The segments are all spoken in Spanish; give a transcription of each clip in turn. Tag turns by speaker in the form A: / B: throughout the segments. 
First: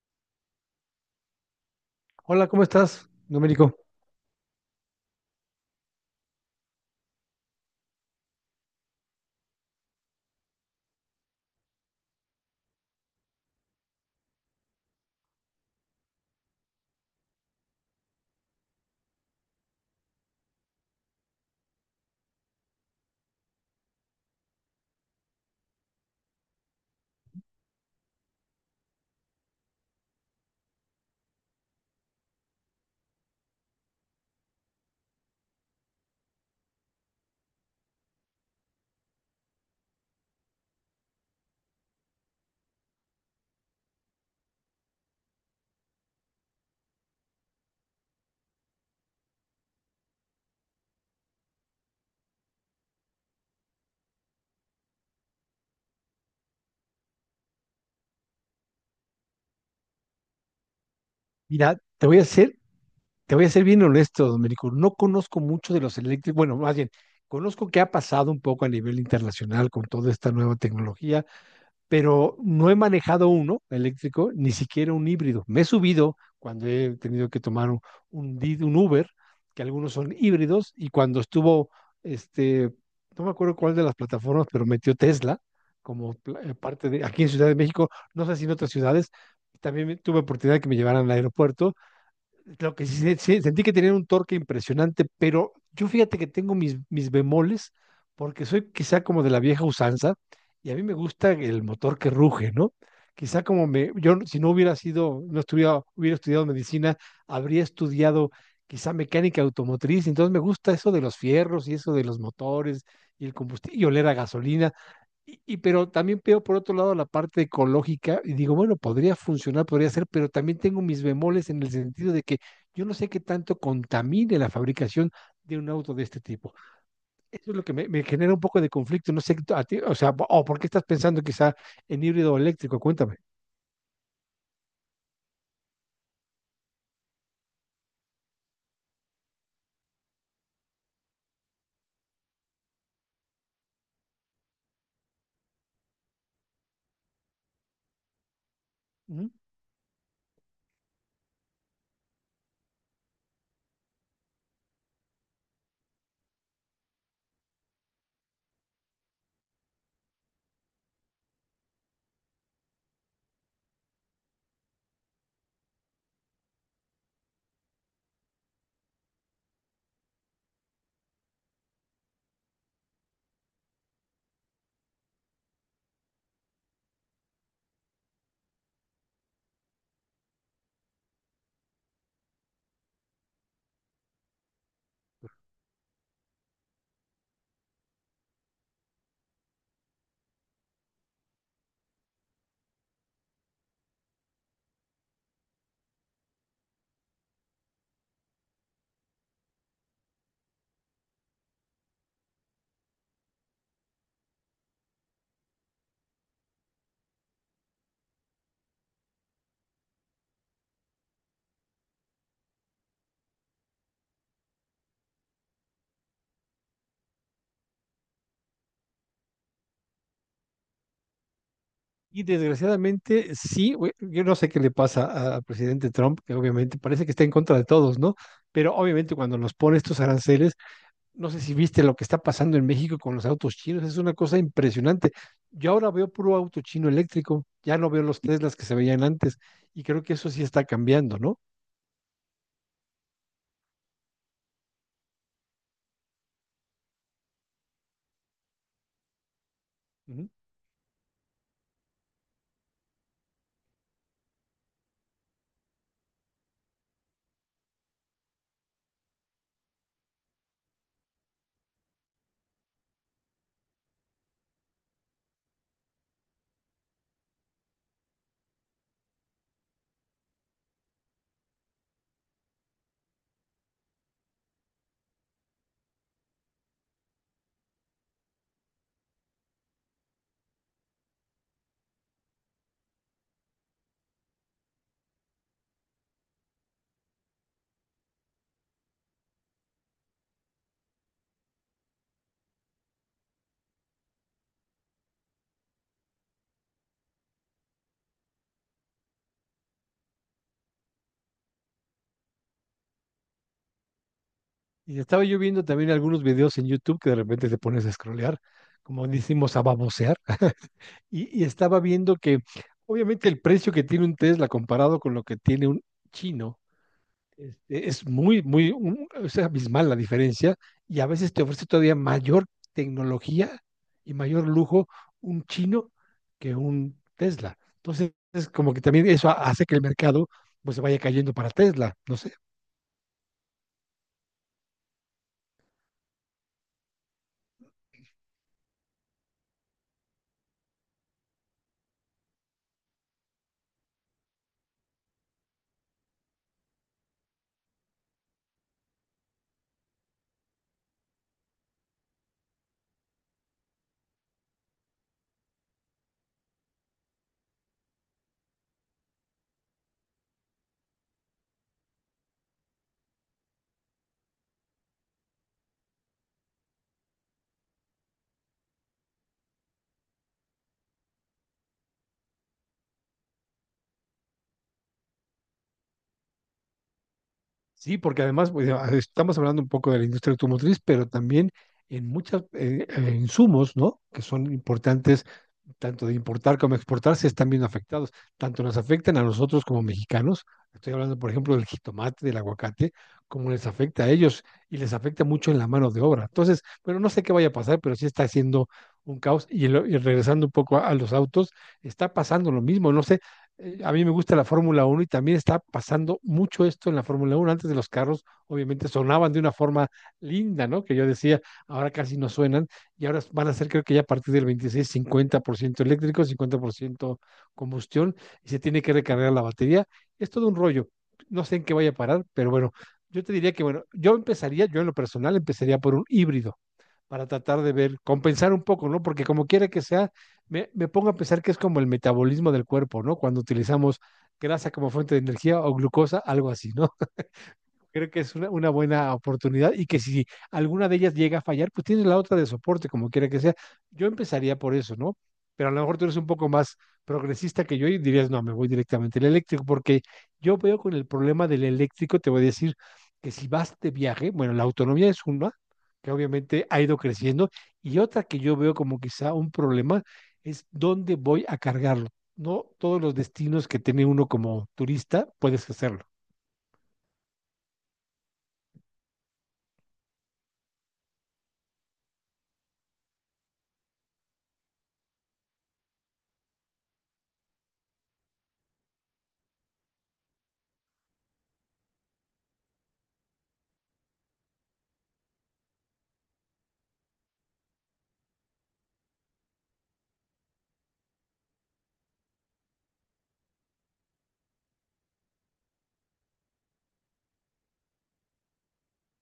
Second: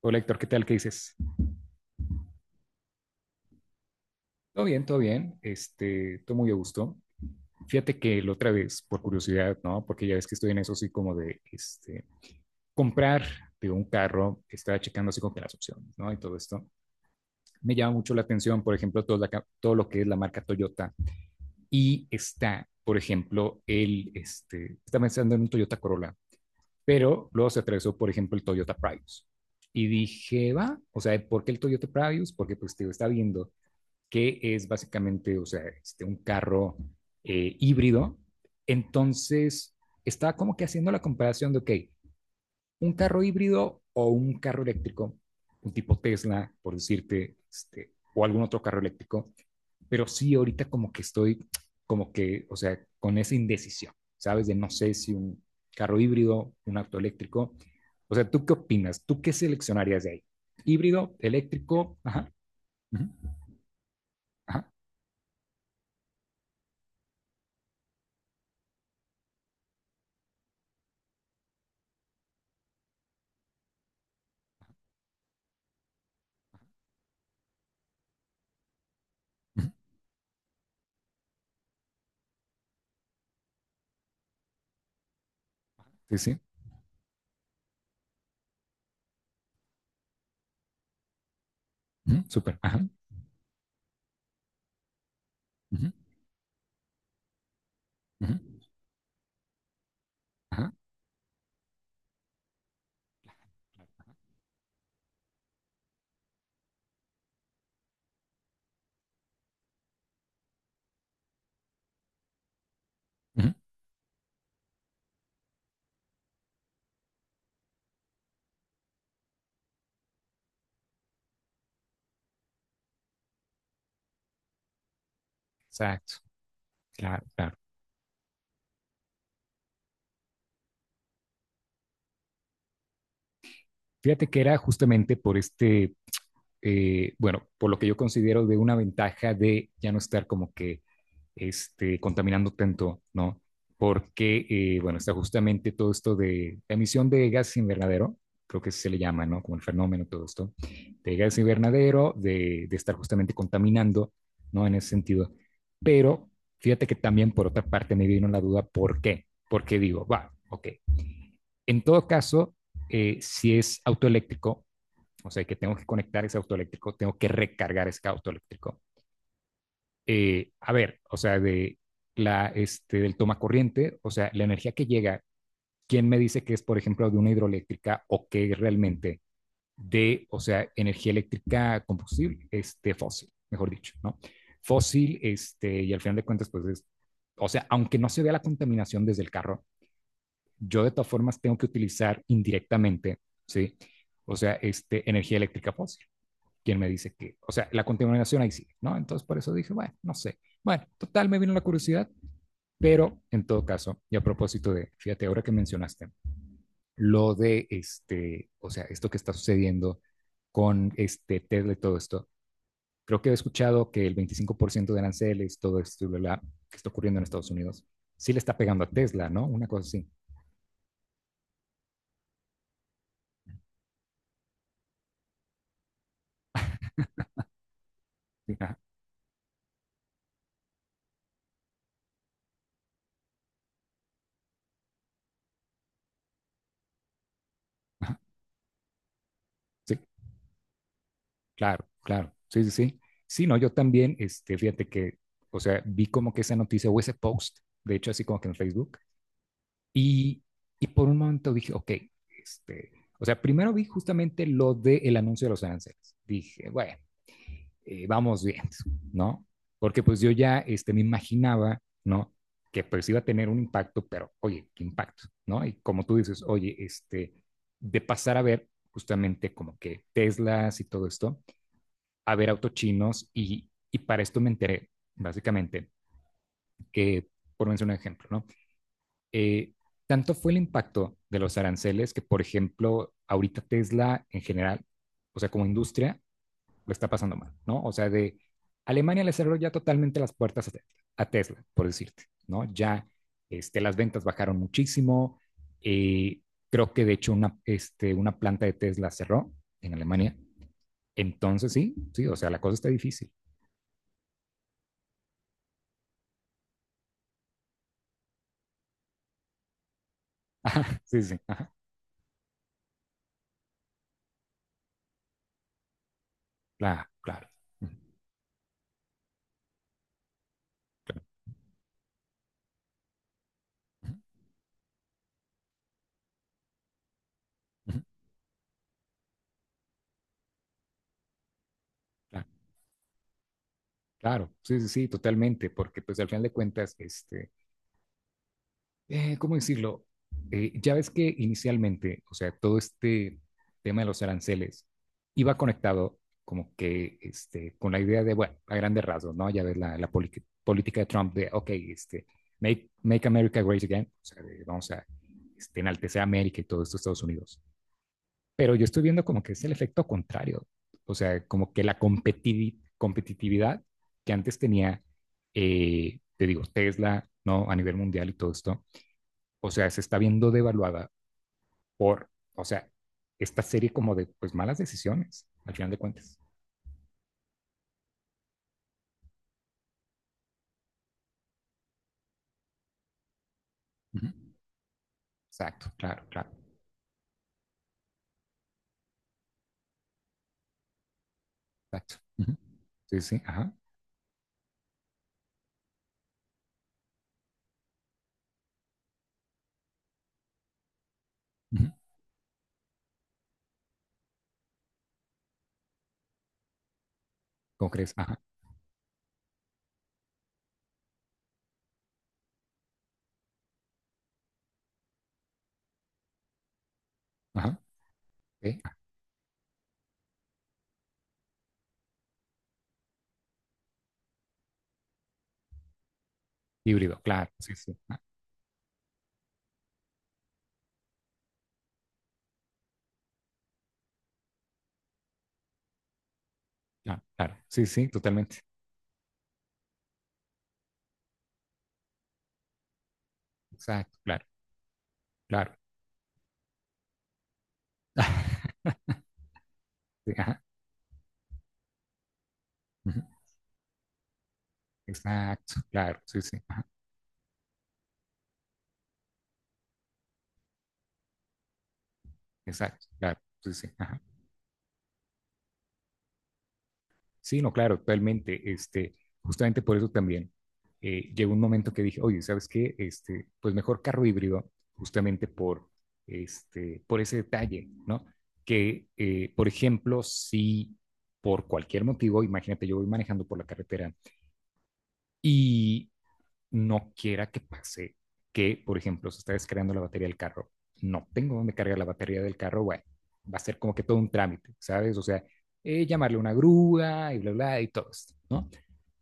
A: Hola Héctor, ¿qué tal? ¿Qué dices?
B: Hola, ¿cómo estás, Domenico?
A: Todo bien, todo bien. Todo muy a gusto. Fíjate que la otra vez, por curiosidad, ¿no? Porque ya ves que estoy en eso así como de, comprar de un carro, estaba checando así como que las opciones, ¿no? Y todo esto. Me llama mucho la atención, por ejemplo, todo, todo lo que es la marca Toyota. Y está, por ejemplo, estaba pensando en un Toyota Corolla, pero luego se atravesó, por ejemplo, el Toyota Prius. Y dije, va, o sea, ¿por qué el Toyota Prius? Porque pues te digo, está viendo que es básicamente, o sea, un carro híbrido. Entonces, estaba como que haciendo la comparación de, ok, un carro híbrido o un carro eléctrico, un tipo Tesla, por decirte, o algún otro carro eléctrico, pero sí ahorita como que estoy como que, o sea, con esa indecisión, ¿sabes? De no sé si un carro híbrido, un auto eléctrico. O sea, ¿tú qué opinas? ¿Tú qué seleccionarías de ahí? ¿Híbrido,
B: Mira,
A: eléctrico?
B: te voy a
A: Ajá.
B: ser,
A: Ajá.
B: te voy a ser bien honesto,
A: Ajá.
B: Domenico. No conozco mucho de los eléctricos. Bueno, más bien, conozco qué ha pasado un poco a nivel internacional con toda esta nueva tecnología, pero no he manejado uno eléctrico, ni siquiera un híbrido. Me he subido cuando he tenido que tomar un Uber, que algunos son híbridos, y cuando estuvo, este, no me acuerdo cuál de las plataformas, pero metió Tesla como
A: Sí, sí.
B: parte de, aquí en Ciudad de México, no sé si en otras ciudades, también tuve oportunidad de que me llevaran al aeropuerto.
A: Ujú. Súper.
B: Lo
A: Ajá.
B: que sí, sí, sentí que tenían un torque impresionante, pero yo
A: Ujú,
B: fíjate que tengo mis bemoles,
A: ujú,
B: porque soy quizá como de la vieja usanza, y
A: ajá,
B: a mí me gusta el motor que ruge, ¿no? Quizá como me, yo no- si no hubiera sido, no estuviera, hubiera estudiado medicina, habría estudiado quizá mecánica automotriz, entonces me gusta eso de los fierros y eso de los motores y el
A: ujú.
B: combustible, y oler a gasolina. Pero también veo por otro lado la parte ecológica y digo, bueno, podría funcionar, podría ser, pero también tengo mis bemoles en el sentido de que yo no sé qué tanto contamine la fabricación de un auto de
A: Exacto.
B: este tipo.
A: Claro,
B: Eso
A: claro.
B: es lo que me genera un poco de conflicto. No sé, a ti, o sea, o por qué estás pensando quizá en híbrido eléctrico, cuéntame.
A: Fíjate que era justamente por bueno, por lo que yo considero de una ventaja de ya no estar como que contaminando tanto, ¿no? Porque, bueno, está justamente todo esto de emisión de gases invernadero, creo que se le llama,
B: Ujú.
A: ¿no? Como el fenómeno, todo esto, de gases invernadero, de estar justamente contaminando, ¿no? En ese sentido. Pero fíjate que también por otra parte me vino la duda, ¿por qué? Porque digo, va, ok. En todo caso, si es autoeléctrico, o sea, que tengo que conectar ese autoeléctrico, tengo que recargar ese autoeléctrico, a ver, o sea, de del toma corriente, o sea, la energía que llega, ¿quién me dice que es, por ejemplo, de una hidroeléctrica o que es realmente de, o sea, energía eléctrica combustible, fósil, mejor dicho, ¿no? Fósil, y al final de cuentas, pues es, o sea, aunque no se vea la contaminación desde el carro, yo de todas formas tengo que utilizar indirectamente, ¿sí? O sea, energía eléctrica fósil. Quién me dice que, o sea, la contaminación ahí sigue, ¿no? Entonces por eso dije, bueno, no sé. Bueno, total, me vino la curiosidad, pero en todo caso, y a propósito de, fíjate, ahora que mencionaste, lo de o sea, esto que está sucediendo con este Tesla y todo esto, creo que he escuchado que el 25% de aranceles, todo esto, y bla, bla, que está ocurriendo en Estados Unidos, sí le está pegando a Tesla, ¿no? Una cosa así.
B: Y desgraciadamente, sí, güey, yo no sé qué le pasa al presidente Trump, que obviamente parece que está en contra de todos, ¿no?
A: Sí,
B: Pero
A: ajá,
B: obviamente cuando nos pone estos aranceles, no sé si viste lo que está pasando en México con los autos chinos, es una cosa impresionante. Yo ahora veo puro auto chino eléctrico, ya no veo
A: ajá,
B: los Teslas que se veían antes, y
A: sí.
B: creo que eso sí está cambiando, ¿no?
A: Claro, claro. Sí, sí, sí. Sí, no, yo también, fíjate que, o sea, vi como que esa noticia o ese post, de hecho, así como que en Facebook,
B: Ujú.
A: y, y por un momento dije, ok, este, o sea, primero vi justamente lo del anuncio de los aranceles. Dije, bueno, vamos bien, ¿no? Porque pues yo ya, me imaginaba, ¿no? Que pues iba a tener un impacto, pero, oye, ¿qué impacto? ¿No? Y como tú dices, oye, de pasar a ver justamente como que Teslas y todo esto, a ver autos chinos y para esto me enteré, básicamente, que, por mencionar un ejemplo, ¿no? Eh, Tanto fue el impacto de los aranceles que, por ejemplo, ahorita Tesla en general, o sea, como industria, lo está pasando mal, ¿no? O sea, de Alemania le cerró ya totalmente las puertas a Tesla, por decirte, ¿no? Ya las ventas bajaron muchísimo. Eh, Creo que de hecho una planta de Tesla cerró en Alemania. Entonces sí, sí, o sea, la cosa está difícil.
B: Y estaba yo viendo también algunos videos en YouTube que de repente te pones a scrollear, como decimos, a babosear.
A: Sí, sí. Sí.
B: Y, y
A: Ajá.
B: estaba viendo que obviamente el precio que tiene un Tesla comparado con lo que tiene un chino,
A: Claro, claro.
B: este,
A: Ujú,
B: es muy, muy, es abismal la diferencia, y a veces te ofrece todavía mayor tecnología
A: ujú.
B: y mayor lujo un chino que un Tesla. Entonces, es como que también eso hace que el mercado pues se vaya cayendo para Tesla, no sé.
A: Claro, claro. Sí, sí, sí, totalmente, porque pues al final de cuentas, ¿cómo decirlo? Ya ves que inicialmente, o sea, todo este tema de los aranceles iba conectado como que con la idea de, bueno, a grandes rasgos, ¿no? Ya ves la política de Trump de, ok, make America great again, o sea, de, vamos a enaltecer a América y todo esto, Estados Unidos. Pero yo estoy viendo como que es el efecto contrario. O sea, como que la competitividad que antes tenía, te digo, Tesla, ¿no? A nivel mundial y todo esto, o sea, se está viendo devaluada por, o sea, esta serie como de, pues, malas decisiones, al final de cuentas.
B: Sí, porque además pues, ya estamos hablando un poco de la industria automotriz, pero también en muchos insumos, ¿no? Que
A: Ujú.
B: son importantes
A: Exacto,
B: tanto de
A: claro, claro,
B: importar como exportar, se están viendo afectados. Tanto nos afectan a nosotros como mexicanos, estoy hablando, por ejemplo, del
A: exacto.
B: jitomate, del
A: Ujú.
B: aguacate,
A: Sí, sí,
B: como les
A: ajá.
B: afecta a ellos y les afecta mucho en la mano de obra. Entonces, bueno, no sé qué vaya a pasar, pero sí está haciendo un caos. Y, regresando un poco a, los autos,
A: Ujú.
B: está pasando lo mismo. No sé, a mí me gusta la Fórmula 1 y también está pasando mucho esto en la Fórmula 1. Antes de los
A: ¿Cómo crees?
B: carros,
A: Ajá,
B: obviamente, sonaban de una forma linda, ¿no? Que yo decía, ahora casi no suenan, y ahora van a ser creo que ya a partir del 26 50% eléctrico, 50%
A: ajá.
B: combustión, y se
A: Ok.
B: tiene que
A: Ah.
B: recargar la batería. Es todo un rollo. No sé en qué vaya a parar, pero bueno, yo te diría que, bueno, yo empezaría, yo en lo personal, empezaría por un híbrido
A: Híbrido,
B: para
A: claro,
B: tratar de
A: sí, sí.
B: ver,
A: Ah,
B: compensar un poco, ¿no? Porque como quiera que sea, me pongo a pensar que es como el metabolismo del cuerpo, ¿no? Cuando utilizamos grasa como fuente de energía o glucosa, algo así, ¿no?
A: claro, claro. Sí, sí,
B: Creo que es una,
A: totalmente.
B: una buena oportunidad y que si alguna de ellas llega a fallar, pues tienes la otra de soporte, como quiera que sea. Yo
A: Exacto, claro,
B: empezaría por eso, ¿no? Pero
A: claro.
B: a lo mejor tú eres un poco más progresista que yo y dirías, no, me voy directamente al eléctrico, porque
A: Sí,
B: yo
A: ajá.
B: veo con el problema del eléctrico, te voy a decir
A: Ujú.
B: que si vas de viaje, bueno, la autonomía es una,
A: Exacto,
B: que
A: claro, sí, sí,
B: obviamente ha
A: ajá,
B: ido creciendo, y otra que yo veo como quizá un problema es dónde voy a cargarlo. No todos
A: exacto,
B: los
A: claro,
B: destinos
A: sí,
B: que
A: sí,
B: tiene
A: ajá.
B: uno como turista puedes hacerlo.
A: Sí, no, claro, totalmente, justamente por eso también llegó un momento que dije, oye, ¿sabes qué? Pues mejor carro híbrido, justamente por ese detalle, ¿no? Que, por ejemplo, si por cualquier motivo, imagínate, yo voy manejando por la carretera, no quiera que pase que, por ejemplo, se está descargando la batería del carro, no tengo dónde cargar la batería del carro, bueno, va a ser como que todo un trámite, ¿sabes? O sea, llamarle una grúa y bla, bla, y todo esto, ¿no?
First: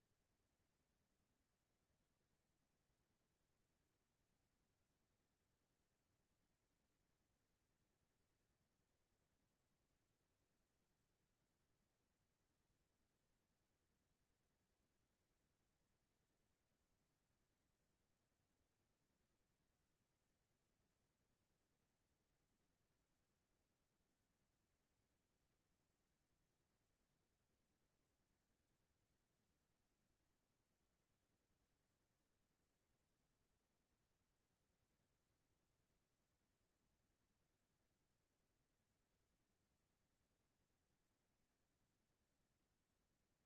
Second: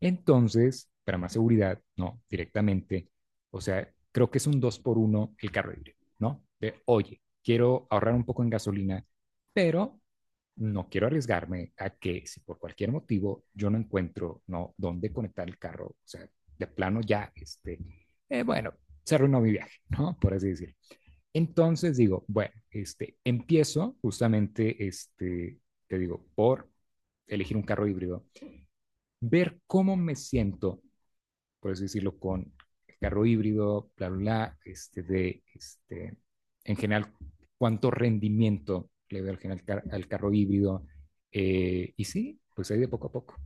A: Entonces, para más seguridad, no, directamente, o sea, creo que es un 2 por uno el carro híbrido, ¿no? De, oye, quiero ahorrar un poco en gasolina, pero no quiero arriesgarme a que si por cualquier motivo yo no encuentro, ¿no? Dónde conectar el carro, o sea, de plano ya, bueno, se arruinó mi viaje, ¿no? Por así decirlo. Entonces digo, bueno, empiezo justamente, te digo, por elegir un carro híbrido, ver cómo me siento, por así decirlo, con el carro híbrido, bla, bla, bla, en general, cuánto rendimiento le veo al carro híbrido. Y sí, pues ahí de poco a poco.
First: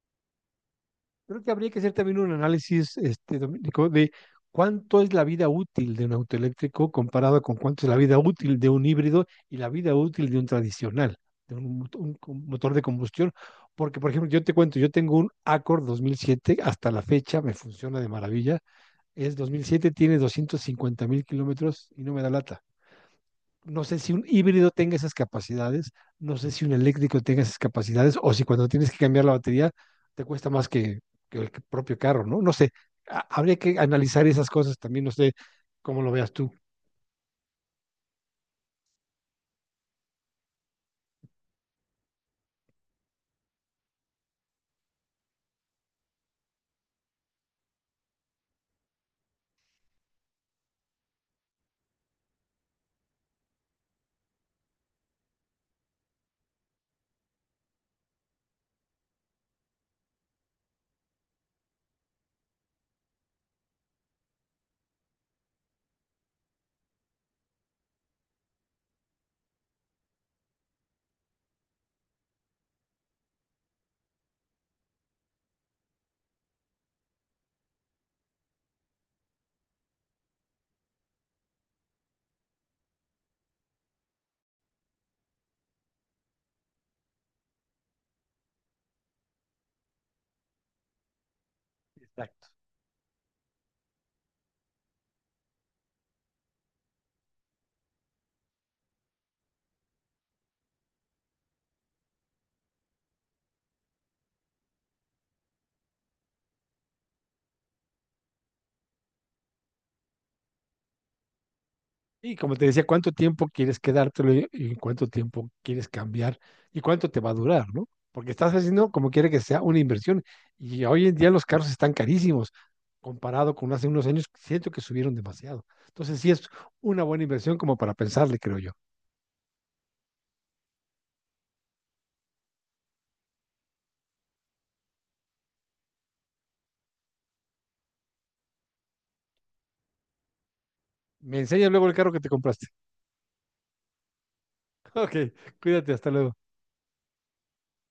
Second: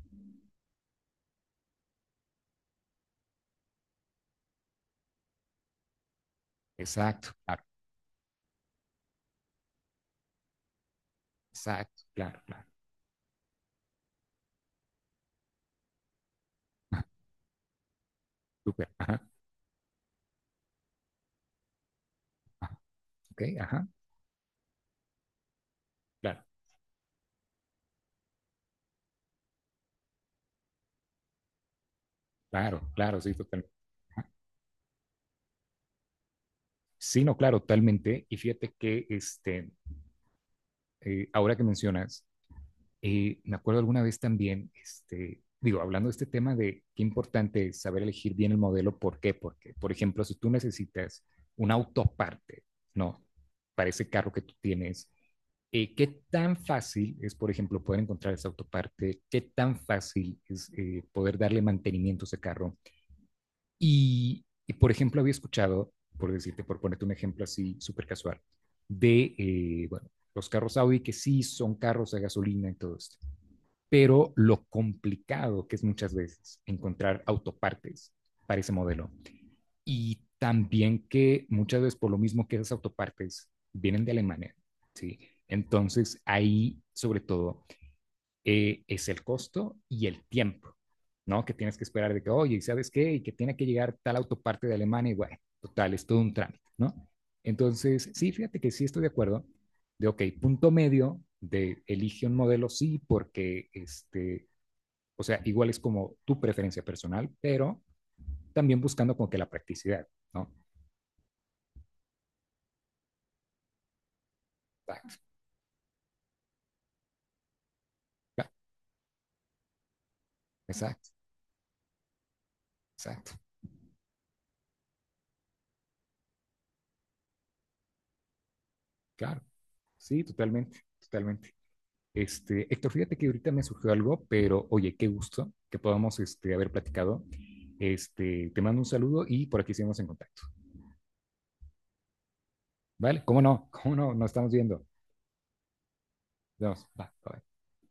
B: Creo que habría que hacer también un análisis, este, Domenico, de cuánto es la vida útil de un auto eléctrico
A: Exacto,
B: comparado con
A: claro,
B: cuánto es la vida útil de un híbrido y la vida útil de un tradicional, de un, mot-
A: exacto,
B: un co-
A: claro, claro.
B: motor de combustión. Porque, por ejemplo, yo te cuento, yo tengo un Accord 2007, hasta la fecha me funciona de maravilla.
A: Súper. Ajá.
B: Es 2007, tiene 250 mil kilómetros y no me da lata.
A: Ok,
B: No
A: ajá,
B: sé si un híbrido tenga esas capacidades, no
A: claro,
B: sé si un eléctrico tenga esas capacidades, o si cuando tienes que cambiar la batería te cuesta más que el propio carro, ¿no? No sé,
A: claro, claro, sí,
B: habría
A: totalmente.
B: que analizar
A: Ajá.
B: esas cosas también, no sé cómo lo veas tú.
A: Sí, no, claro, totalmente. Y fíjate que ahora que mencionas, me acuerdo alguna vez también, digo, hablando de este tema de qué importante es saber elegir bien el modelo, ¿por qué? Porque, por ejemplo, si tú necesitas un auto parte, ¿no? Para ese carro que tú tienes, ¿qué tan fácil es, por ejemplo, poder encontrar ese autoparte? ¿Qué tan fácil es, poder darle mantenimiento a ese carro? Por ejemplo, había escuchado, por decirte, por ponerte un ejemplo así súper casual, de bueno, los carros Audi que sí son carros a gasolina y todo esto, pero lo complicado que es muchas veces encontrar autopartes para ese modelo. Y también que muchas veces por lo mismo que esas autopartes vienen de Alemania, ¿sí? Entonces ahí, sobre todo, es el costo y el tiempo, ¿no? Que tienes que esperar de que,
B: Exacto.
A: oye, ¿sabes qué? Y que tiene que llegar tal autoparte de Alemania y bueno, total, es todo un trámite, ¿no? Entonces, sí, fíjate que sí estoy de acuerdo de, ok, punto medio de elige un modelo, sí, porque, o sea, igual es como tu preferencia personal, pero también buscando como que la practicidad, ¿no?
B: Y como te decía, ¿cuánto tiempo quieres quedártelo y cuánto
A: Exacto,
B: tiempo quieres cambiar y cuánto te va a durar, ¿no? Porque
A: claro,
B: estás haciendo como quiere que sea una inversión. Y hoy
A: exacto,
B: en día los carros están carísimos
A: exacto,
B: comparado con hace unos años, siento que subieron demasiado. Entonces sí es una buena inversión como para pensarle, creo yo.
A: claro. Sí, totalmente, totalmente. Héctor, fíjate que ahorita me surgió algo, pero oye, qué gusto que podamos, haber platicado. Te mando un saludo y por aquí seguimos en contacto.
B: Me enseñas luego el carro que te compraste.
A: ¿Vale? ¿Cómo no? ¿Cómo no? Nos estamos viendo.
B: Ok, cuídate, hasta luego.
A: Nos vemos. Bye, bye.